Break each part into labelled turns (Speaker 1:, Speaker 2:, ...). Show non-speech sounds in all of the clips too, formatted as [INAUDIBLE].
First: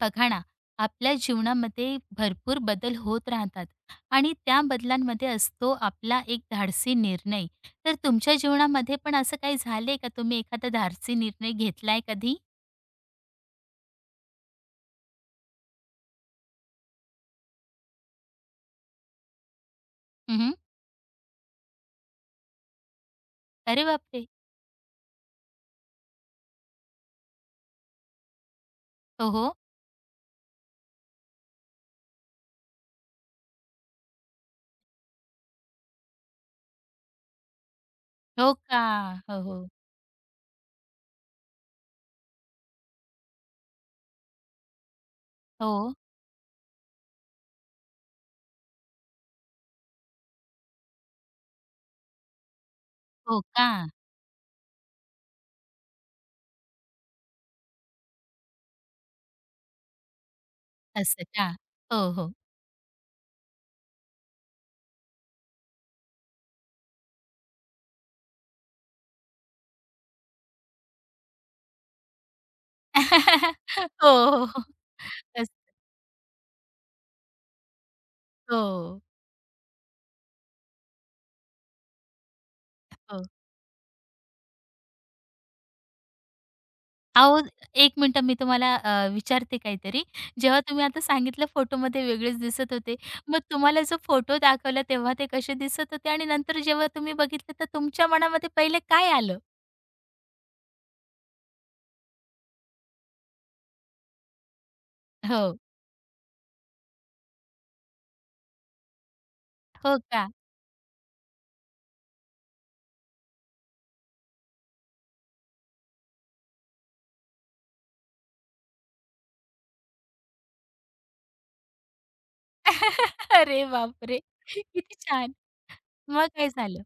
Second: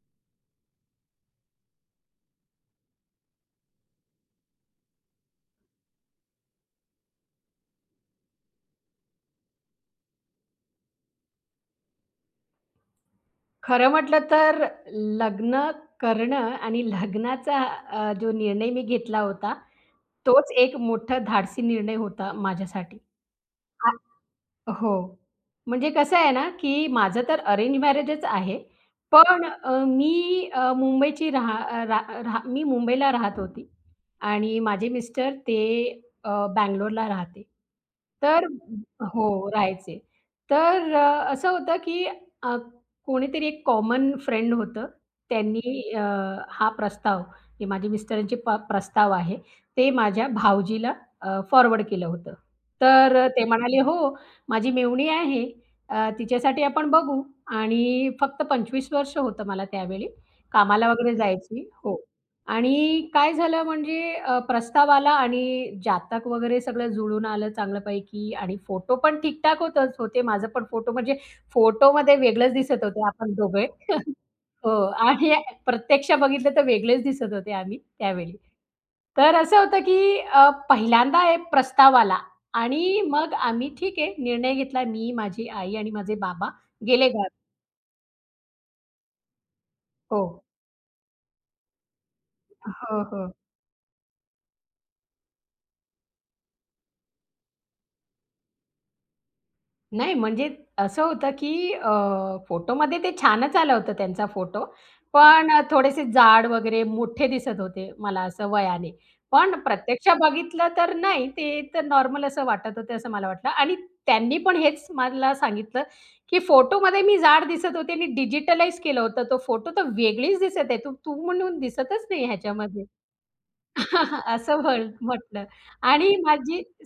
Speaker 1: बघा ना. आपल्या जीवनामध्ये भरपूर बदल होत राहतात आणि त्या बदलांमध्ये असतो आपला एक धाडसी निर्णय. तर तुमच्या जीवनामध्ये पण असं काही झालंय का? तुम्ही एखादा धाडसी निर्णय घेतलाय कधी?
Speaker 2: खरं म्हटलं तर लग्न करणं आणि लग्नाचा जो निर्णय मी घेतला होता, तोच
Speaker 1: उहुं.
Speaker 2: एक मोठा धाडसी निर्णय होता माझ्यासाठी.
Speaker 1: अरे
Speaker 2: आ
Speaker 1: बापरे.
Speaker 2: हो. म्हणजे कसं आहे ना, की माझं तर अरेंज मॅरेजच आहे.
Speaker 1: हो,
Speaker 2: पण
Speaker 1: हो.
Speaker 2: मी मुंबईची राहा अ, रा राहा मी मुंबईला राहत होती आणि माझे मिस्टर ते अ, बंगलोरला राहते. तर
Speaker 1: हो का? हो,
Speaker 2: हो,
Speaker 1: हो.
Speaker 2: राहायचे. तर असं होतं, की अ, कोणीतरी एक कॉमन फ्रेंड होतं.
Speaker 1: हो,
Speaker 2: त्यांनी हा प्रस्ताव, हे माझे मिस्टरांचे प्रस्ताव आहे, ते माझ्या भावजीला फॉरवर्ड केलं होतं. तर
Speaker 1: हो
Speaker 2: ते
Speaker 1: का?
Speaker 2: म्हणाले, "हो, माझी मेव्हणी आहे. तिच्यासाठी आपण बघू आणि फक्त 25 वर्ष होतं मला त्यावेळी. कामाला वगैरे
Speaker 1: असं का?
Speaker 2: जायची हो.
Speaker 1: हो, हो.
Speaker 2: आणि काय झालं म्हणजे प्रस्ताव आला आणि जातक वगैरे सगळं जुळून आलं चांगल्यापैकी आणि फोटो पण ठीक होतच होते. माझं पण फोटो म्हणजे फोटोमध्ये वेगळंच दिसत होते आपण दोघे.
Speaker 1: [LAUGHS] हो,
Speaker 2: [LAUGHS]
Speaker 1: हो, हो.
Speaker 2: हो आणि
Speaker 1: असं-
Speaker 2: प्रत्यक्ष बघितलं तर वेगळेच दिसत होते आम्ही त्यावेळी.
Speaker 1: हो,
Speaker 2: तर असं होतं की पहिल्यांदा एक प्रस्ताव आला. आणि
Speaker 1: हो.
Speaker 2: मग आम्ही ठीक आहे, निर्णय घेतला मी, माझी आई आणि माझे बाबा गेले गावी.
Speaker 1: अहो, एक मिनिटं मी तुम्हाला विचारते काहीतरी.
Speaker 2: हो.
Speaker 1: जेव्हा तुम्ही आता सांगितलं फोटोमध्ये वेगळेच दिसत होते.
Speaker 2: हो, हो.
Speaker 1: मग तुम्हाला जो फोटो दाखवला तेव्हा ते कसे दिसत होते आणि नंतर जेव्हा तुम्ही बघितलं तर तुमच्या मनामध्ये पहिले काय आलं?
Speaker 2: नाही म्हणजे असं होतं, की फोटोमध्ये ते छानच आलं होतं त्यांचा फोटो. पण
Speaker 1: हो.
Speaker 2: थोडेसे जाड वगैरे मोठे दिसत होते मला असं वयाने. पण
Speaker 1: हो
Speaker 2: प्रत्यक्ष
Speaker 1: का?
Speaker 2: बघितलं तर नाही, ते तर नॉर्मल असं वाटत होतं असं मला वाटलं आणि त्यांनी पण हेच मला सांगितलं, की "फोटोमध्ये मी जाड दिसत होते आणि डिजिटलाईज केलं होतं तो फोटो, तर वेगळीच दिसत आहे. तू तू म्हणून दिसतच नाही ह्याच्यामध्ये."
Speaker 1: [LAUGHS] अरे बापरे!
Speaker 2: [LAUGHS] असं
Speaker 1: किती छान.
Speaker 2: म्हटलं आणि
Speaker 1: मग काय
Speaker 2: माझी
Speaker 1: झालं?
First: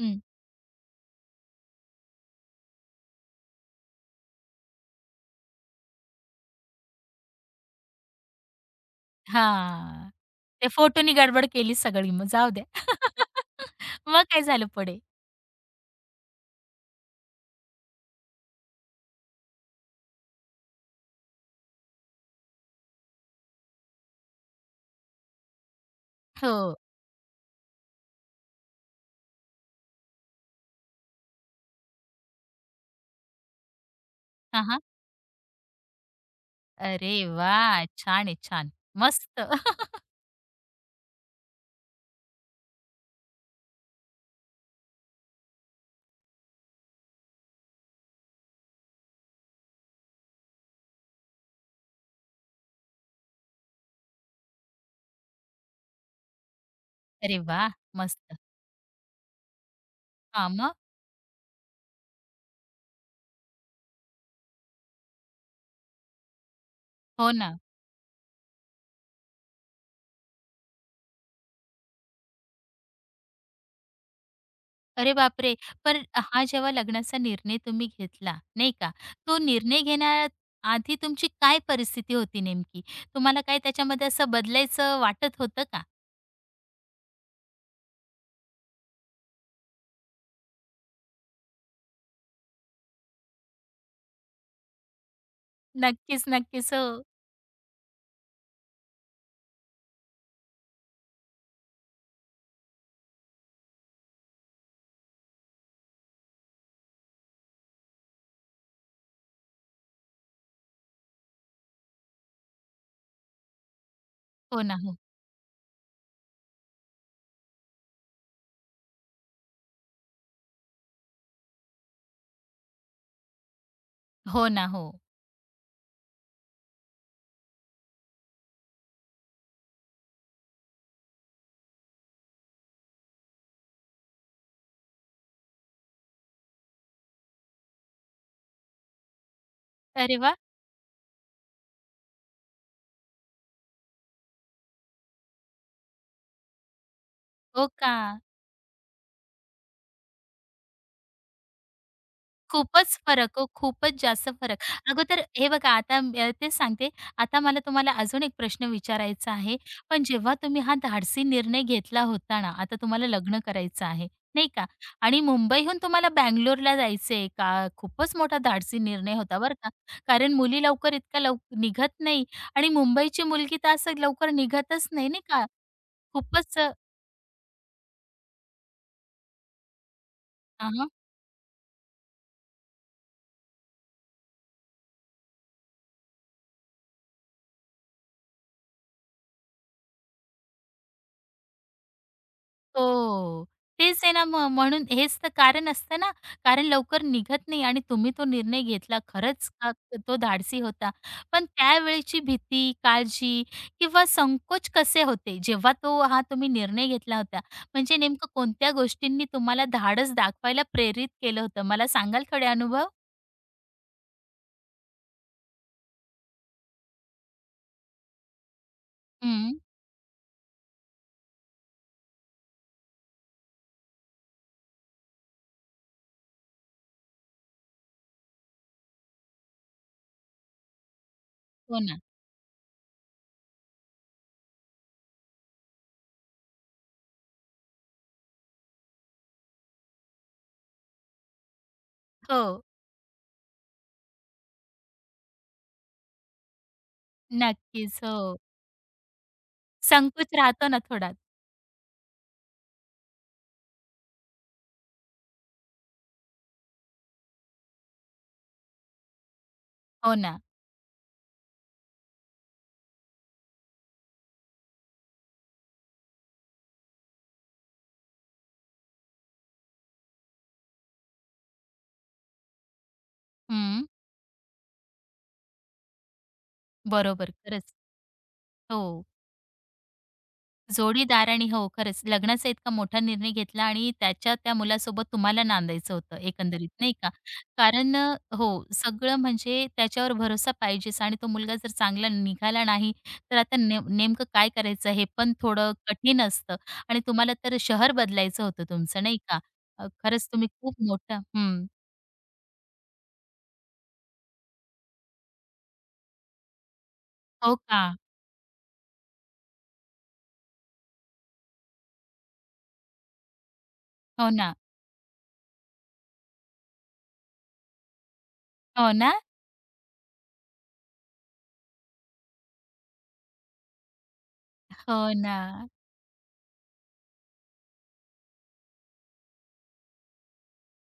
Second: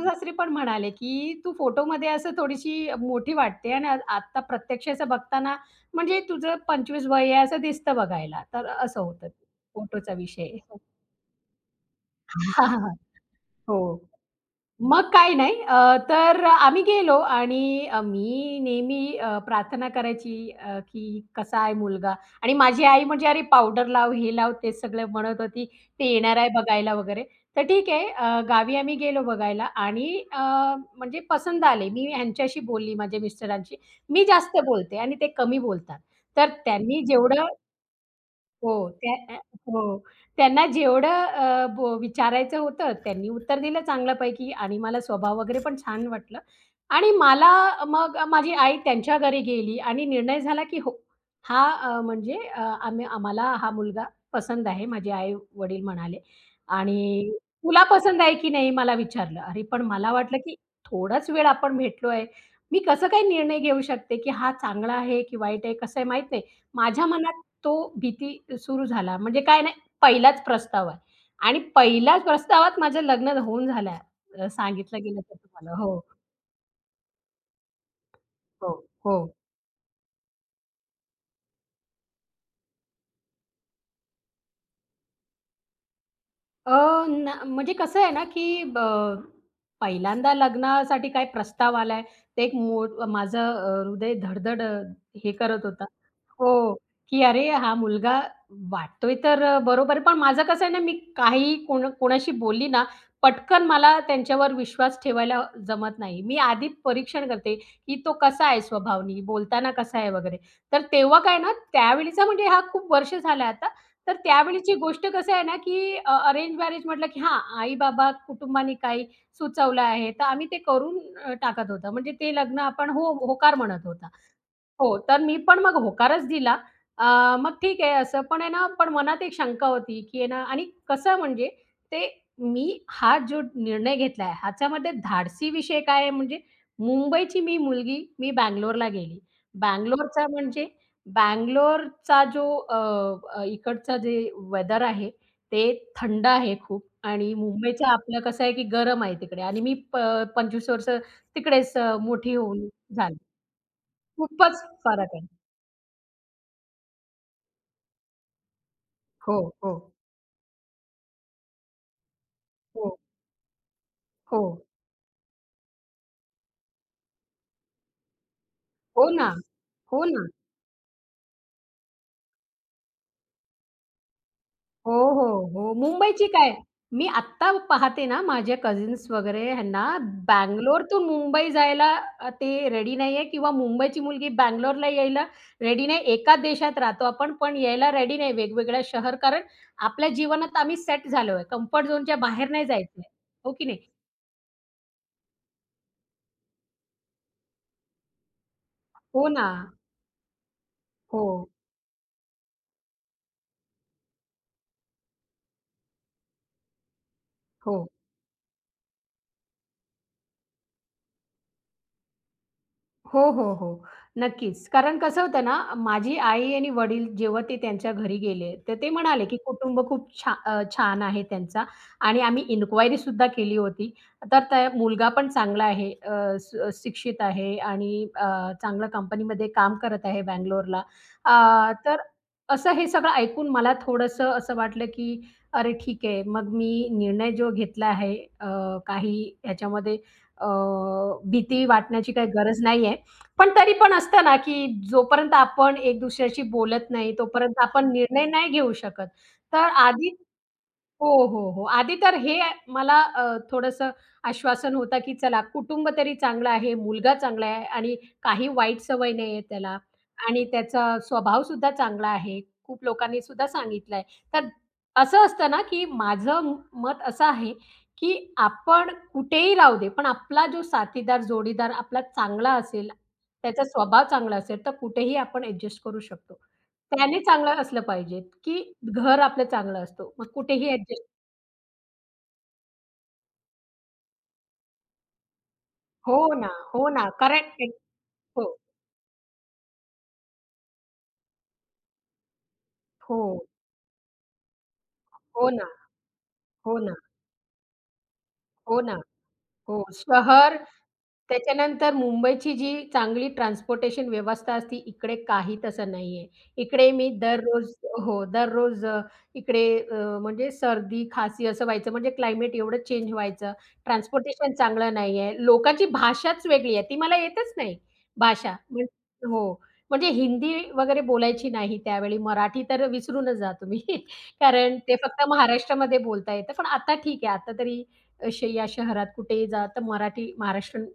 Speaker 1: हं.
Speaker 2: पण म्हणाले, की "तू फोटोमध्ये असं थोडीशी मोठी वाटते आणि आत्ता प्रत्यक्ष असं बघताना म्हणजे तुझं 25 वय आहे असं दिसतं बघायला." तर असं होतं
Speaker 1: हां.
Speaker 2: फोटोचा विषय.
Speaker 1: ते फोटोनी गडबड केली सगळी, मग जाऊ
Speaker 2: [LAUGHS]
Speaker 1: द्या.
Speaker 2: हां, हां.
Speaker 1: [LAUGHS]
Speaker 2: हो.
Speaker 1: मग काय झालं पुढे?
Speaker 2: मग काही नाही. तर आम्ही गेलो आणि मी नेहमी प्रार्थना करायची की कसा आहे मुलगा आणि माझी आई म्हणजे "अरे पावडर लाव, हे लाव," ते सगळं म्हणत होती. "ते येणार आहे
Speaker 1: हो.
Speaker 2: बघायला" वगैरे. तर ठीक आहे. गावी आम्ही गेलो बघायला आणि म्हणजे पसंत आले. मी ह्यांच्याशी बोलली, माझ्या मिस्टरांशी. मी जास्त
Speaker 1: हां, हां.
Speaker 2: बोलते आणि ते कमी बोलतात. तर त्यांनी
Speaker 1: अरे
Speaker 2: जेवढं
Speaker 1: वाह! छान आहे, छान.
Speaker 2: हो, त्या
Speaker 1: मस्त.
Speaker 2: हो.
Speaker 1: [LAUGHS]
Speaker 2: त्यांना जेवढं अ, बो विचारायचं होतं त्यांनी उत्तर दिलं चांगल्यापैकी आणि मला स्वभाव वगैरे पण छान वाटलं आणि मला मग माझी आई त्यांच्या घरी गेली आणि निर्णय झाला, की हो, हा म्हणजे अ, आम्ही आम्हाला हा मुलगा पसंत आहे. माझे आई-वडील म्हणाले आणि
Speaker 1: अरे वाह!
Speaker 2: "तुला पसंत आहे
Speaker 1: मस्त.
Speaker 2: की नाही?" मला विचारलं. अरे, पण मला वाटलं,
Speaker 1: हां,
Speaker 2: की
Speaker 1: मग?
Speaker 2: थोडाच वेळ आपण भेटलो आहे. मी कसं काही निर्णय घेऊ शकते, की हा चांगला आहे की वाईट आहे कसं आहे माहीत नाही. माझ्या
Speaker 1: हो
Speaker 2: मनात
Speaker 1: ना.
Speaker 2: तो भीती सुरू झाला. म्हणजे काय नाही, पहिलाच प्रस्ताव आहे आणि पहिल्याच प्रस्तावात माझं लग्न होऊन झालं आहे. सांगितलं
Speaker 1: अरे
Speaker 2: गेलं तर
Speaker 1: बापरे!
Speaker 2: तुम्हाला. हो,
Speaker 1: पण हा जेव्हा लग्नाचा निर्णय तुम्ही घेतला,
Speaker 2: हो,
Speaker 1: नाही का?
Speaker 2: हो.
Speaker 1: तो निर्णय घेण्याआधी तुमची काय परिस्थिती होती नेमकी? तुम्हाला काय त्याच्यामध्ये असं बदलायचं वाटत होतं का?
Speaker 2: ना म्हणजे कसं आहे ना, की पहिल्यांदा लग्नासाठी काय प्रस्ताव आलाय, ते एक मोठ माझं हृदय हे करत होता
Speaker 1: नक्कीच, नक्कीच.
Speaker 2: हो,
Speaker 1: हो.
Speaker 2: की अरे हा मुलगा वाटतोय तर बरोबर आहे. पण माझं कसं आहे ना, मी काही कोणाशी बोलली ना, पटकन मला त्यांच्यावर विश्वास ठेवायला जमत नाही. मी आधी परीक्षण करते, की तो कसा आहे स्वभावानी, बोलताना कसा आहे वगैरे. तर तेव्हा काय ना, त्यावेळीचा म्हणजे हा खूप वर्ष झाला. तर
Speaker 1: हो
Speaker 2: त्यावेळीची
Speaker 1: ना, हो.
Speaker 2: गोष्ट कसं आहे ना, की अरेंज मॅरेज म्हटलं, की हां, आई-बाबा, कुटुंबाने काही सुचवलं आहे, तर आम्ही ते करून टाकत होतो. म्हणजे ते लग्न आपण हो होकार म्हणत होतो.
Speaker 1: हो ना, हो.
Speaker 2: हो, तर मी पण मग होकारच दिला. अ, मग ठीक आहे असं. पण आहे ना, पण मनात एक शंका होती, की आहे ना आणि कसं म्हणजे ते मी हा जो निर्णय घेतलाय, ह्याच्यामध्ये धाडसी विषय काय आहे म्हणजे मुंबईची मी मुलगी, मी बंगलोरला गेली.
Speaker 1: अरे
Speaker 2: बंगलोरचा
Speaker 1: वाह!
Speaker 2: म्हणजे बंगलोरचा जो अ, अ, इकडचं जे वेदर आहे, ते थंड आहे खूप आणि
Speaker 1: हो
Speaker 2: मुंबईचं
Speaker 1: का?
Speaker 2: आपलं कसं आहे, की गरम आहे तिकडे आणि मी 25 वर्ष तिकडेच मोठी होऊन
Speaker 1: खूपच
Speaker 2: झाली.
Speaker 1: फरक हो, खूपच जास्त
Speaker 2: खूपच
Speaker 1: फरक.
Speaker 2: फरक
Speaker 1: अगोदर
Speaker 2: आहे.
Speaker 1: हे बघा आता तेच सांगते. आता मला तुम्हाला अजून एक प्रश्न विचारायचा
Speaker 2: हो,
Speaker 1: आहे.
Speaker 2: हो,
Speaker 1: पण जेव्हा तुम्ही हा धाडसी निर्णय घेतला होता ना, आता
Speaker 2: हो,
Speaker 1: तुम्हाला लग्न करायचं आहे,
Speaker 2: हो.
Speaker 1: नाही का? आणि मुंबईहून तुम्हाला बंगलोरला जायचंय का? खूपच मोठा धाडसी
Speaker 2: हो
Speaker 1: निर्णय
Speaker 2: ना.
Speaker 1: होता बरं का.
Speaker 2: हो ना.
Speaker 1: कारण मुली लवकर इतक्या निघत नाही आणि मुंबईची मुलगी तर असं लवकर निघतच
Speaker 2: हो,
Speaker 1: नाही, नाही
Speaker 2: हो,
Speaker 1: का?
Speaker 2: हो. मुंबईची काय,
Speaker 1: खूपच अ
Speaker 2: मी आत्ता पाहते ना माझे कझिन्स वगैरे ह्यांना बंगलोरतून मुंबई जायला ते रेडी नाहीये किंवा मुंबईची मुलगी बंगलोरला यायला रेडी नाही. एकाच देशात राहतो आपण, पण यायला रेडी नाही वेगवेगळ्या शहर कारण आपल्या जीवनात आम्ही सेट झालोय. कम्फर्ट झोनच्या बाहेर नाही जायचंय.
Speaker 1: हो.
Speaker 2: हो की नाही?
Speaker 1: तेच आहे ना मग. म्हणून हेच तर कारण असतं ना, कारण लवकर निघत नाही आणि तुम्ही तो निर्णय घेतला.
Speaker 2: हो ना.
Speaker 1: तो धाडसी होता.
Speaker 2: हो,
Speaker 1: पण त्यावेळची भीती, काळजी किंवा संकोच कसे होते, जेव्हा तो हा तुम्ही निर्णय घेतला होता?
Speaker 2: हो.
Speaker 1: म्हणजे नेमकं कोणत्या गोष्टींनी तुम्हाला धाडस दाखवायला प्रेरित केलं होतं? मला सांगाल थोडे अनुभव?
Speaker 2: हो, हो, हो. नक्कीच. कारण कसं होतं ना, माझी आई आणि वडील जेव्हा ते त्यांच्या घरी गेले, तर ते म्हणाले, की
Speaker 1: हं.
Speaker 2: कुटुंब खूप छान आहे त्यांचा आणि आम्ही इन्क्वायरी सुद्धा केली होती. तर त्या मुलगा पण चांगला आहे, अ, स शिक्षित आहे आणि चांगल्या कंपनीमध्ये काम करत आहे बंगलोरला.
Speaker 1: हो ना.
Speaker 2: तर असं हे सगळं ऐकून मला थोडंसं असं वाटलं, की अरे ठीक आहे. मग मी निर्णय जो घेतला आहे, अ, काही ह्याच्यामध्ये अ, भीती वाटण्याची काही गरज
Speaker 1: हो.
Speaker 2: नाहीये. पण तरी पण असतं ना, की जोपर्यंत आपण एक दुसऱ्याशी बोलत नाही, तोपर्यंत आपण
Speaker 1: नक्कीच. हो.
Speaker 2: निर्णय नाही घेऊ शकत. तर आधी
Speaker 1: संकोच राहतो ना
Speaker 2: हो,
Speaker 1: थोडा.
Speaker 2: हो, हो. आधी तर हे मला थोडंसं आश्वासन होतं, की चला कुटुंब तरी चांगलं आहे, मुलगा चांगला आहे आणि काही वाईट सवय नाही आहे त्याला
Speaker 1: हो ना.
Speaker 2: आणि त्याचा स्वभावसुद्धा चांगला आहे. खूप लोकांनी सुद्धा सांगितलं आहे. तर असं असतं ना, की माझं मत असं आहे, की आपण कुठेही राहू दे, पण आपला जो साथीदार, जोडीदार आपला चांगला असेल, त्याचा
Speaker 1: हं.
Speaker 2: स्वभाव चांगला असेल, तर कुठेही आपण ॲडजस्ट करू शकतो. त्याने
Speaker 1: बरोबर.
Speaker 2: चांगलं
Speaker 1: खरंच.
Speaker 2: असलं पाहिजे, की
Speaker 1: हो.
Speaker 2: घर आपलं चांगलं असतो. मग कुठेही ॲडजस्ट
Speaker 1: जोडीदाराने हो, खरंच लग्नाचा इतका मोठा निर्णय घेतला आणि त्याच्या त्या मुलासोबत तुम्हाला नांदायचं होतं
Speaker 2: हो ना,
Speaker 1: एकंदरीत,
Speaker 2: हो
Speaker 1: नाही
Speaker 2: ना.
Speaker 1: का?
Speaker 2: करेक्ट.
Speaker 1: कारण
Speaker 2: हो,
Speaker 1: हो, सगळं म्हणजे त्याच्यावर भरोसा पाहिजेच आणि तो मुलगा जर चांगला निघाला नाही,
Speaker 2: हो.
Speaker 1: तर आता नेमकं काय करायचं हे पण
Speaker 2: हो ना,
Speaker 1: थोडं कठीण असतं.
Speaker 2: हो ना,
Speaker 1: आणि तुम्हाला तर शहर बदलायचं होतं
Speaker 2: हो ना.
Speaker 1: तुमचं, नाही का?
Speaker 2: हो,
Speaker 1: खरंच तुम्ही
Speaker 2: शहर
Speaker 1: खूप मोठं हं.
Speaker 2: त्याच्यानंतर मुंबईची जी चांगली ट्रान्सपोर्टेशन व्यवस्था असते, इकडे काही तसं नाहीये. इकडे मी
Speaker 1: हो
Speaker 2: दररोज
Speaker 1: का?
Speaker 2: हो, दररोज इकडे म्हणजे सर्दी, खासी असं व्हायचं. म्हणजे क्लायमेट एवढं चेंज व्हायचं.
Speaker 1: हो
Speaker 2: ट्रान्सपोर्टेशन
Speaker 1: ना.
Speaker 2: चांगलं नाहीये. लोकांची भाषाच वेगळी आहे. ती मला येतच नाही भाषा.
Speaker 1: हो ना?
Speaker 2: हो. म्हणजे हिंदी वगैरे बोलायची नाही त्यावेळी. मराठी तर विसरूनच जा तुम्ही. [LAUGHS] कारण ते
Speaker 1: हो
Speaker 2: फक्त
Speaker 1: ना.
Speaker 2: महाराष्ट्रामध्ये बोलता येतं. पण आता ठीक आहे. आता तरी या शहरात कुठेही जा तर मराठी महाराष्ट्रीयन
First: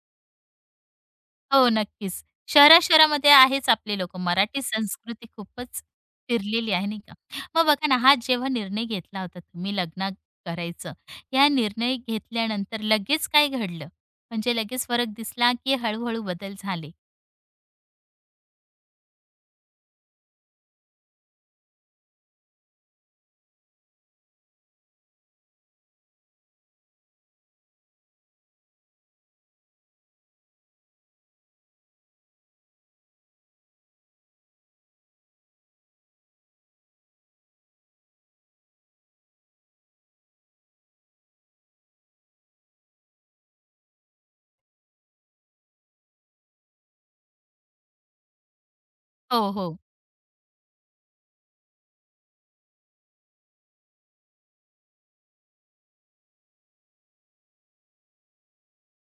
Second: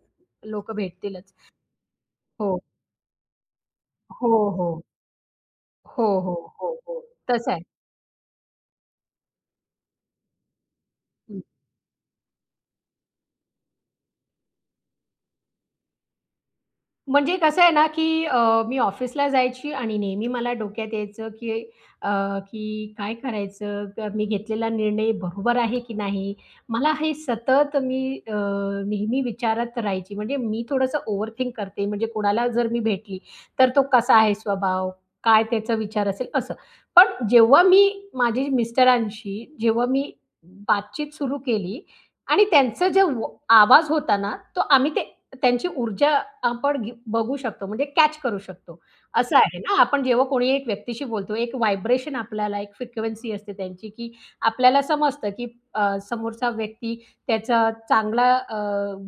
Speaker 2: लोकं भेटतीलच.
Speaker 1: हो, नक्कीच.
Speaker 2: हो.
Speaker 1: शहरा-शहरामध्ये आहेच आपले लोक,
Speaker 2: हो,
Speaker 1: मराठी
Speaker 2: हो.
Speaker 1: संस्कृती खूपच
Speaker 2: हो, हो, हो,
Speaker 1: फिरलेली आहे,
Speaker 2: हो.
Speaker 1: नाही का?
Speaker 2: तसं आहे.
Speaker 1: मग बघा ना, हा जेव्हा निर्णय घेतला होता तुम्ही लग्न करायचं, या निर्णय घेतल्यानंतर लगेच काय घडलं? म्हणजे लगेच फरक दिसला, की हळू-हळू बदल झाले?
Speaker 2: म्हणजे कसं आहे ना, की मी ऑफिसला जायची आणि नेहमी मला डोक्यात यायचं, की अ, की काय करायचं? मी घेतलेला निर्णय बरोबर आहे की नाही? मला हे सतत मी अ, नेहमी विचारात राहायची. म्हणजे मी थोडंसं ओव्हरथिंक करते. म्हणजे कोणाला जर मी भेटली, तर तो कसा आहे स्वभाव? काय त्याचा विचार असेल? असं. पण जेव्हा मी माझ्या मिस्टरांशी जेव्हा मी बातचीत सुरू केली आणि त्यांचा जो आवाज होता ना, तो आम्ही ते त्यांची ऊर्जा आपण बघू शकतो म्हणजे कॅच करू शकतो. असं
Speaker 1: हो,
Speaker 2: आहे ना,
Speaker 1: हो.
Speaker 2: आपण जेव्हा कोणी एक व्यक्तीशी बोलतो, एक व्हायब्रेशन आपल्याला एक फ्रिक्वेन्सी असते त्यांची, की आपल्याला समजतं, की समोरचा व्यक्ती त्याचा चांगला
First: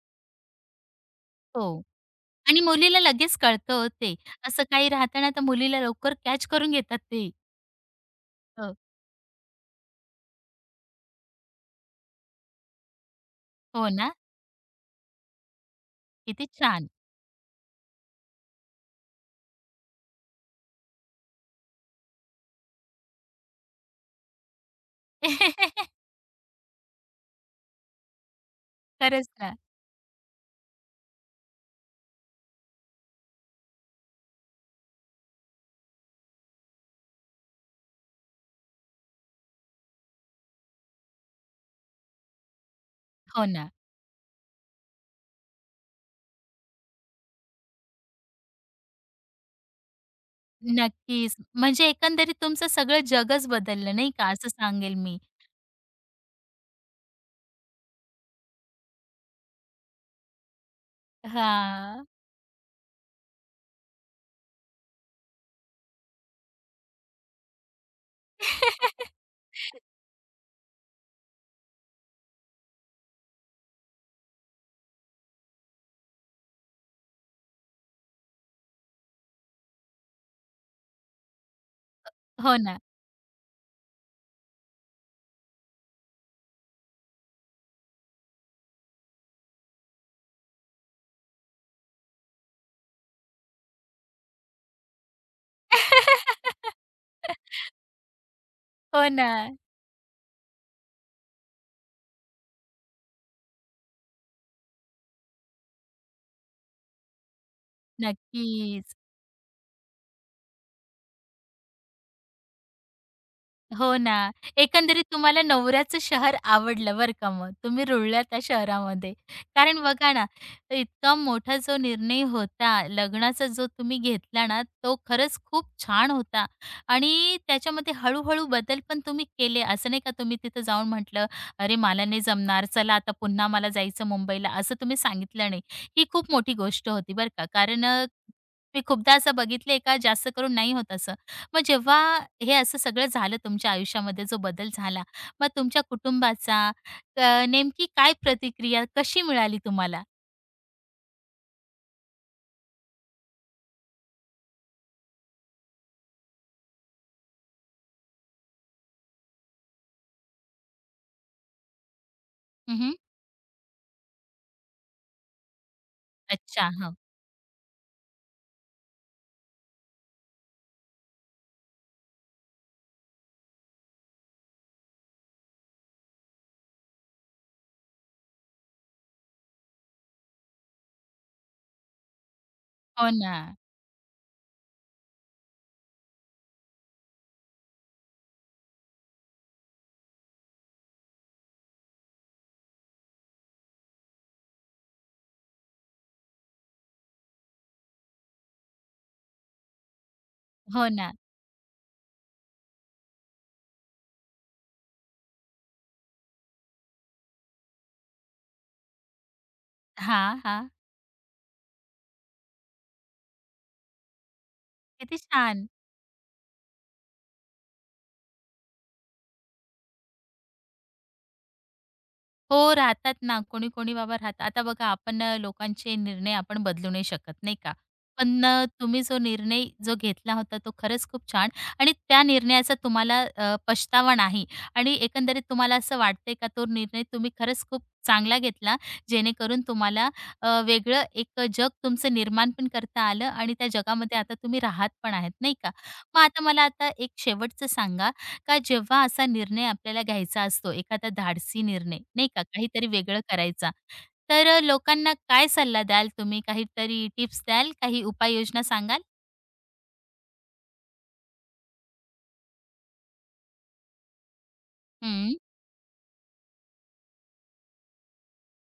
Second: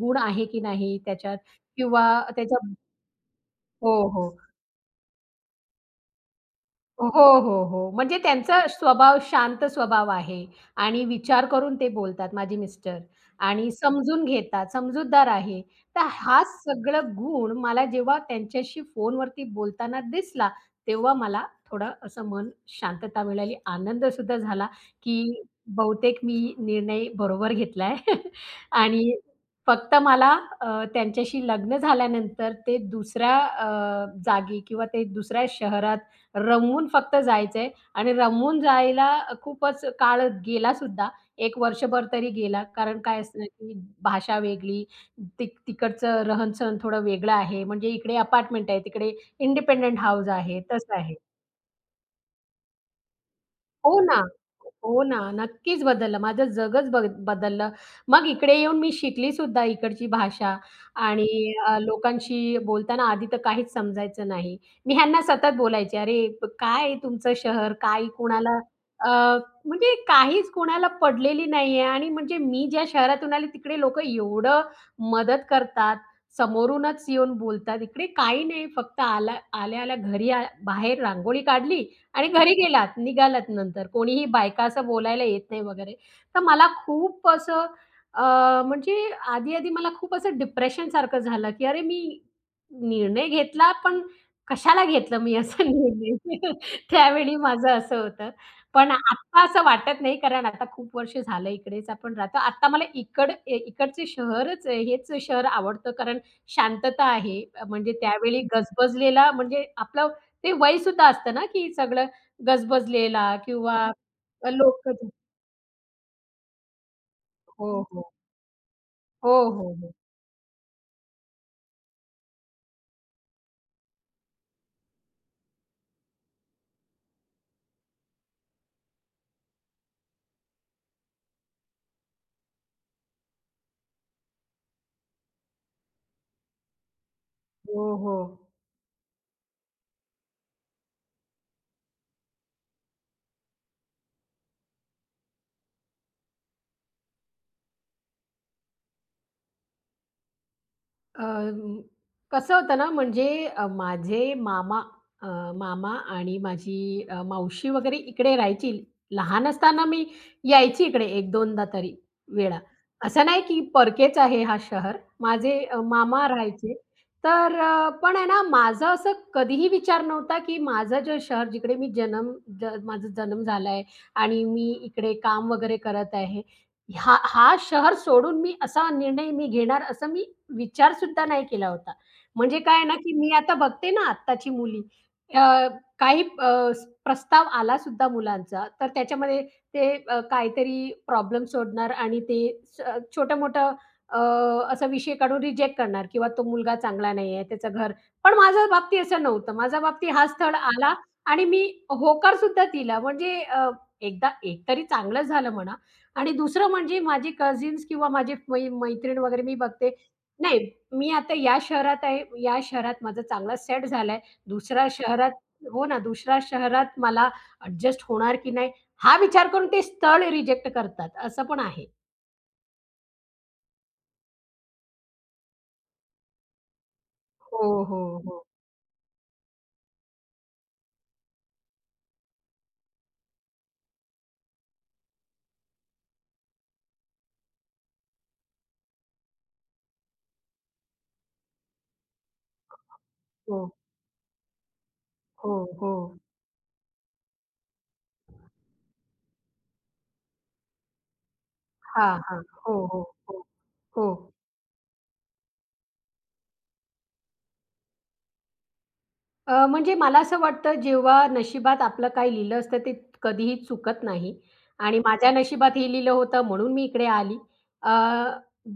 Speaker 2: गुण आहे की नाही त्याच्यात
Speaker 1: हो.
Speaker 2: किंवा
Speaker 1: आणि
Speaker 2: त्याचा
Speaker 1: मुलीला लगेच कळतं हो
Speaker 2: हो,
Speaker 1: ते.
Speaker 2: हो.
Speaker 1: असं काही राहतं ना, तर मुलीला लवकर कॅच करून घेतात ते.
Speaker 2: हो, हो, हो. म्हणजे त्यांचा
Speaker 1: हो.
Speaker 2: स्वभाव शांत स्वभाव आहे आणि विचार करून ते बोलतात माझे मिस्टर आणि
Speaker 1: हो ना?
Speaker 2: समजून घेतात, समजूतदार आहे. तर हा
Speaker 1: किती छान.
Speaker 2: सगळं गुण मला जेव्हा त्यांच्याशी फोनवरती बोलताना दिसला, तेव्हा मला थोडं असं मन शांतता मिळाली. आनंद सुद्धा झाला, की
Speaker 1: [LAUGHS]
Speaker 2: बहुतेक मी निर्णय बरोबर घेतलाय [LAUGHS] आणि
Speaker 1: खरंच ना.
Speaker 2: फक्त मला त्यांच्याशी लग्न झाल्यानंतर ते दुसऱ्या जागी किंवा ते दुसऱ्या शहरात रमवून फक्त जायचंय आणि रमवून जायला खूपच काळ गेलासुद्धा. 1 वर्षभर तरी गेला. कारण काय असतं ना,
Speaker 1: हो ना.
Speaker 2: की भाषा वेगळी, तिकडचं रहन थोडं वेगळं आहे. म्हणजे इकडे अपार्टमेंट आहे, तिकडे इंडिपेंडंट हाउस आहे, तसं आहे.
Speaker 1: नक्कीच. म्हणजे एकंदरीत तुमचं सगळं जगच बदललं,
Speaker 2: हो
Speaker 1: नाही
Speaker 2: ना.
Speaker 1: का, असं सांगेल
Speaker 2: हो
Speaker 1: मी.
Speaker 2: ना. नक्कीच बदललं. माझं जगच बदललं. मग इकडे येऊन मी शिकली सुद्धा इकडची भाषा आणि
Speaker 1: हां.
Speaker 2: लोकांशी बोलताना आधी तर काहीच समजायचं नाही. मी ह्यांना सतत बोलायचे, "अरे काय आहे तुमचं शहर? काय कुणाला" अ,
Speaker 1: [LAUGHS]
Speaker 2: म्हणजे काहीच कोणाला पडलेली नाहीये आणि म्हणजे मी ज्या शहरातून आले तिकडे लोकं एवढं मदत करतात. समोरूनच येऊन बोलतात. इकडे काही नाही. फक्त आला आल्या-आल्या घरी बाहेर रांगोळी काढली आणि घरी
Speaker 1: हो ना.
Speaker 2: गेलात, निघालात नंतर. कोणीही बायका असं बोलायला येत नाही वगैरे. तर मला खूप असं अ, म्हणजे आधी-आधी मला खूप असं डिप्रेशनसारखं झालं, की अरे मी निर्णय घेतला, पण कशाला घेतलं मी असा निर्णय? [LAUGHS] त्यावेळी माझं असं होतं. पण
Speaker 1: हो ना.
Speaker 2: आत्ता असं वाटत नाही, कारण आता खूप वर्ष झालं इकडेच आपण राहतो. आत्ता मला इकडचे शहरच हेच शहर आवडतं, कारण शांतता आहे. म्हणजे त्यावेळी
Speaker 1: नक्कीच.
Speaker 2: गजबजलेला म्हणजे आपलं ते वय सुद्धा असतं ना, की सगळं गजबजलेला किंवा
Speaker 1: हो ना.
Speaker 2: [UNINTELLIGIBLE]
Speaker 1: एकंदरीत
Speaker 2: लोकं
Speaker 1: तुम्हाला नवऱ्याचं शहर आवडलं बरं का मग.
Speaker 2: हो,
Speaker 1: तुम्ही
Speaker 2: हो.
Speaker 1: रुळल्या त्या शहरामध्ये.
Speaker 2: हो, हो,
Speaker 1: कारण
Speaker 2: हो.
Speaker 1: बघा ना, इतका मोठा जो निर्णय होता, लग्नाचा जो तुम्ही घेतला ना, तो खरंच खूप छान होता. आणि त्याच्यामध्ये हळू-हळू बदल पण तुम्ही केले. असं नाही का तुम्ही तिथं जाऊन म्हटलं, "अरे, मला नाही जमणार. चला आता पुन्हा मला जायचं मुंबईला." असं तुम्ही सांगितलं नाही. ही खूप मोठी गोष्ट होती बरं का.
Speaker 2: हो, हो.
Speaker 1: मी खूपदा असं बघितलंय का, जास्त करून नाही होत असं. मग जेव्हा हे असं सगळं झालं तुमच्या आयुष्यामध्ये जो बदल झाला, मग तुमच्या कुटुंबाचा अ, नेमकी काय प्रतिक्रिया कशी मिळाली तुम्हाला?
Speaker 2: अ, कसं होतं ना, म्हणजे अ, माझे मामा अ, मामा आणि माझी मावशी वगैरे इकडे राहायची. लहान असताना मी यायची इकडे 1-2दा तरी वेळा.
Speaker 1: हं,
Speaker 2: असं नाही की परकेच आहे हा शहर. माझे मामा
Speaker 1: अच्छा.
Speaker 2: राहायचे.
Speaker 1: हो.
Speaker 2: तर पण आहे ना, माझं असं कधीही विचार नव्हता की माझं जे शहर जिकडे मी जन्म ज माझा जन्म झालाय आणि मी इकडे काम वगैरे करत आहे हा हा शहर सोडून मी असा निर्णय मी घेणार असा मी विचार सुद्धा नाही केला होता. म्हणजे काय ना,
Speaker 1: हो
Speaker 2: की मी
Speaker 1: ना.
Speaker 2: आता बघते ना आत्ताची मुली अ, काही प्रस्ताव आला सुद्धा मुलांचा, तर त्याच्यामध्ये ते काहीतरी प्रॉब्लेम सोडणार आणि ते स छोटं-मोठं अ, असा विषय काढून रिजेक्ट करणार किंवा तो मुलगा चांगला नाही आहे, त्याचं घर पण माझ्या बाबतीत असं नव्हतं. माझ्या बाबतीत हा स्थळ
Speaker 1: हो
Speaker 2: आला
Speaker 1: ना.
Speaker 2: आणि मी होकार सुद्धा दिला म्हणजे एकदा एक तरी चांगलंच झालं म्हणा. आणि दुसरं म्हणजे माझे कझिन्स किंवा माझे मैत्रीण वगैरे मी बघते,
Speaker 1: हां,
Speaker 2: नाही
Speaker 1: हां.
Speaker 2: मी आता या शहरात आहे, या शहरात माझा चांगला सेट झालाय. दुसऱ्या
Speaker 1: किती
Speaker 2: शहरात
Speaker 1: छान.
Speaker 2: हो ना, दुसऱ्या शहरात मला अॅडजस्ट होणार की नाही हा विचार करून ते स्थळ रिजेक्ट करतात, असं पण आहे.
Speaker 1: हो, राहतात ना. कोणी-कोणी बाबा राहतात. आता बघा, आपण लोकांचे निर्णय आपण बदलू नाही शकत, नाही
Speaker 2: हो,
Speaker 1: का?
Speaker 2: हो, हो.
Speaker 1: पण तुम्ही जो निर्णय जो घेतला होता तो खरंच खूप छान, आणि त्या निर्णयाचा तुम्हाला पछतावा नाही. आणि एकंदरीत तुम्हाला असं वाटतंय का, तो निर्णय तुम्ही खरंच खूप चांगला घेतला, जेणेकरून तुम्हाला वेगळं एक जग तुमचं निर्माण पण करता आलं आणि
Speaker 2: हो,
Speaker 1: त्या जगामध्ये आता तुम्ही राहत पण आहेत,
Speaker 2: हो,
Speaker 1: नाही का?
Speaker 2: हो.
Speaker 1: मग आता मला आता एक शेवटचं सांगा का, जेव्हा असा निर्णय आपल्याला घ्यायचा असतो, एखादा धाडसी निर्णय,
Speaker 2: हां,
Speaker 1: नाही
Speaker 2: हां.
Speaker 1: का,
Speaker 2: हो,
Speaker 1: काहीतरी
Speaker 2: हो,
Speaker 1: वेगळं
Speaker 2: हो.
Speaker 1: करायचा,
Speaker 2: हो.
Speaker 1: तर लोकांना काय सल्ला द्याल तुम्ही? काहीतरी टिप्स द्याल? काही उपाययोजना सांगाल?
Speaker 2: म्हणजे मला असं वाटतं जेव्हा नशिबात आपलं काही लिहिलं असतं ते कधीही चुकत नाही आणि माझ्या
Speaker 1: हं,
Speaker 2: नशिबात हे लिहिलं होतं म्हणून मी इकडे आली. अ,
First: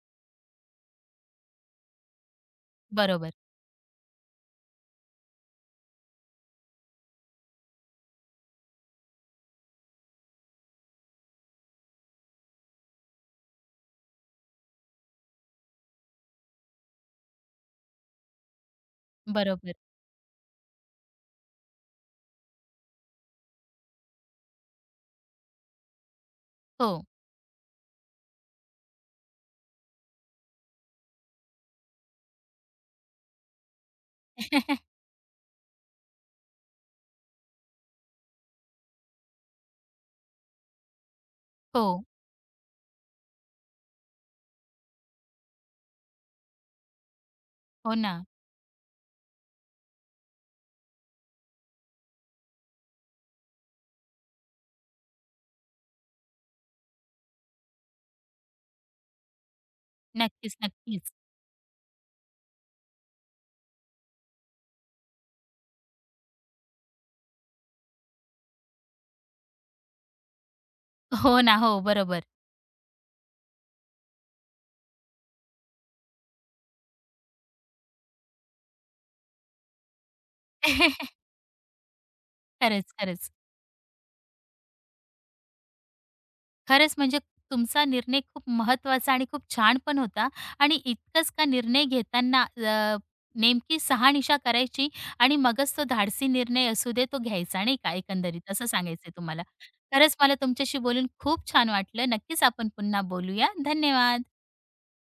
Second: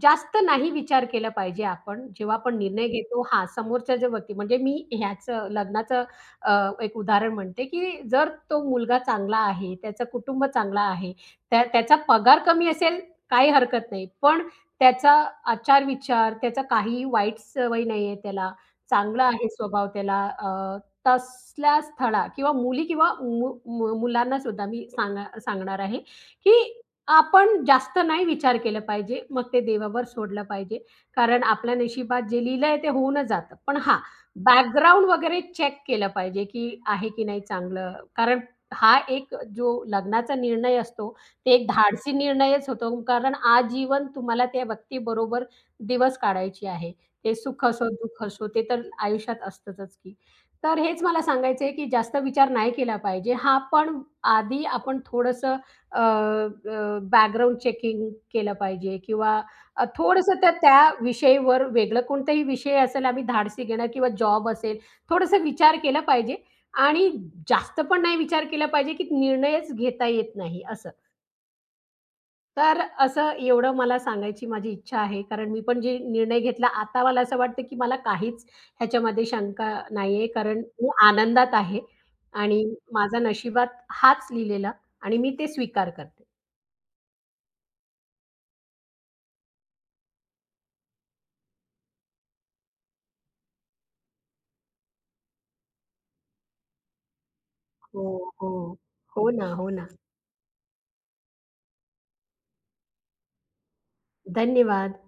Speaker 2: जास्त नाही विचार केला पाहिजे आपण. जेव्हा आपण निर्णय घेतो
Speaker 1: बरोबर,
Speaker 2: हां, समोरच्या ज्या व्यक्ती म्हणजे मी ह्याचं लग्नाचं अ, एक उदाहरण म्हणते, की जर तो मुलगा चांगला आहे, त्याचं कुटुंब चांगलं आहे, त्याचा पगार कमी असेल काही हरकत नाही. पण त्याचा आचार-विचार, त्याचा काही वाईट सवय नाहीये त्याला चांगला आहे
Speaker 1: बरोबर.
Speaker 2: स्वभाव त्याला तसल्या स्थळा किंवा मुली किंवा मु मु मुलांना सुद्धा मी सांगणार आहे, की
Speaker 1: हो.
Speaker 2: आपण जास्त नाही विचार केला पाहिजे. मग ते देवावर सोडलं पाहिजे. कारण आपल्या नशिबात जे लिहिलंय ते होऊनच जातं. पण हां,
Speaker 1: [LAUGHS]
Speaker 2: बॅकग्राऊंड वगैरे चेक केलं पाहिजे, की आहे की नाही चांगलं. कारण हा एक जो लग्नाचा निर्णय असतो, ते एक
Speaker 1: हो,
Speaker 2: धाडसी निर्णयच होतो. कारण आजीवन तुम्हाला त्या व्यक्तीबरोबर दिवस काढायची आहे. ते सुख असो,
Speaker 1: हो ना.
Speaker 2: दुःख असो, ते तर आयुष्यात असतंच की. तर हेच मला सांगायचं आहे, की जास्त विचार नाही केला पाहिजे. हां, पण आधी आपण थोडंसं अ, बॅकग्राऊंड चेकिंग केलं पाहिजे किंवा थोडंसं त्या
Speaker 1: नक्कीच,
Speaker 2: त्या
Speaker 1: नक्कीच.
Speaker 2: विषयीवर वेगळं कोणताही विषय असेल, आम्ही धाडसी घेणं किंवा जॉब असेल, थोडासा विचार केला पाहिजे आणि जास्त पण नाही विचार केला पाहिजे, की निर्णयच घेता येत नाही असं.
Speaker 1: हो ना, हो, बरोबर.
Speaker 2: तर असं एवढं मला सांगायची माझी इच्छा आहे. कारण मी पण जे निर्णय घेतला आता मला असं वाटतं, की मला काहीच ह्याच्यामध्ये शंका नाहीये. कारण मी
Speaker 1: [LAUGHS]
Speaker 2: आनंदात आहे आणि
Speaker 1: खरंच,
Speaker 2: माझा
Speaker 1: खरंच.
Speaker 2: नशिबात हाच लिहिलेला आणि मी ते स्वीकार करते.
Speaker 1: खरंच म्हणजे तुमचा निर्णय खूप महत्त्वाचा आणि खूप छान पण होता. आणि इतकंच का, निर्णय घेताना नेमकी शहानिशा करायची आणि मगच तो धाडसी निर्णय असू दे तो घ्यायचा, नाही का,
Speaker 2: हो, हो.
Speaker 1: एकंदरीत असं सांगायचंय
Speaker 2: हो
Speaker 1: तुम्हाला.
Speaker 2: ना, हो ना.
Speaker 1: खरंच मला तुमच्याशी बोलून खूप छान वाटलं. नक्कीच आपण पुन्हा बोलूया. धन्यवाद.
Speaker 2: धन्यवाद.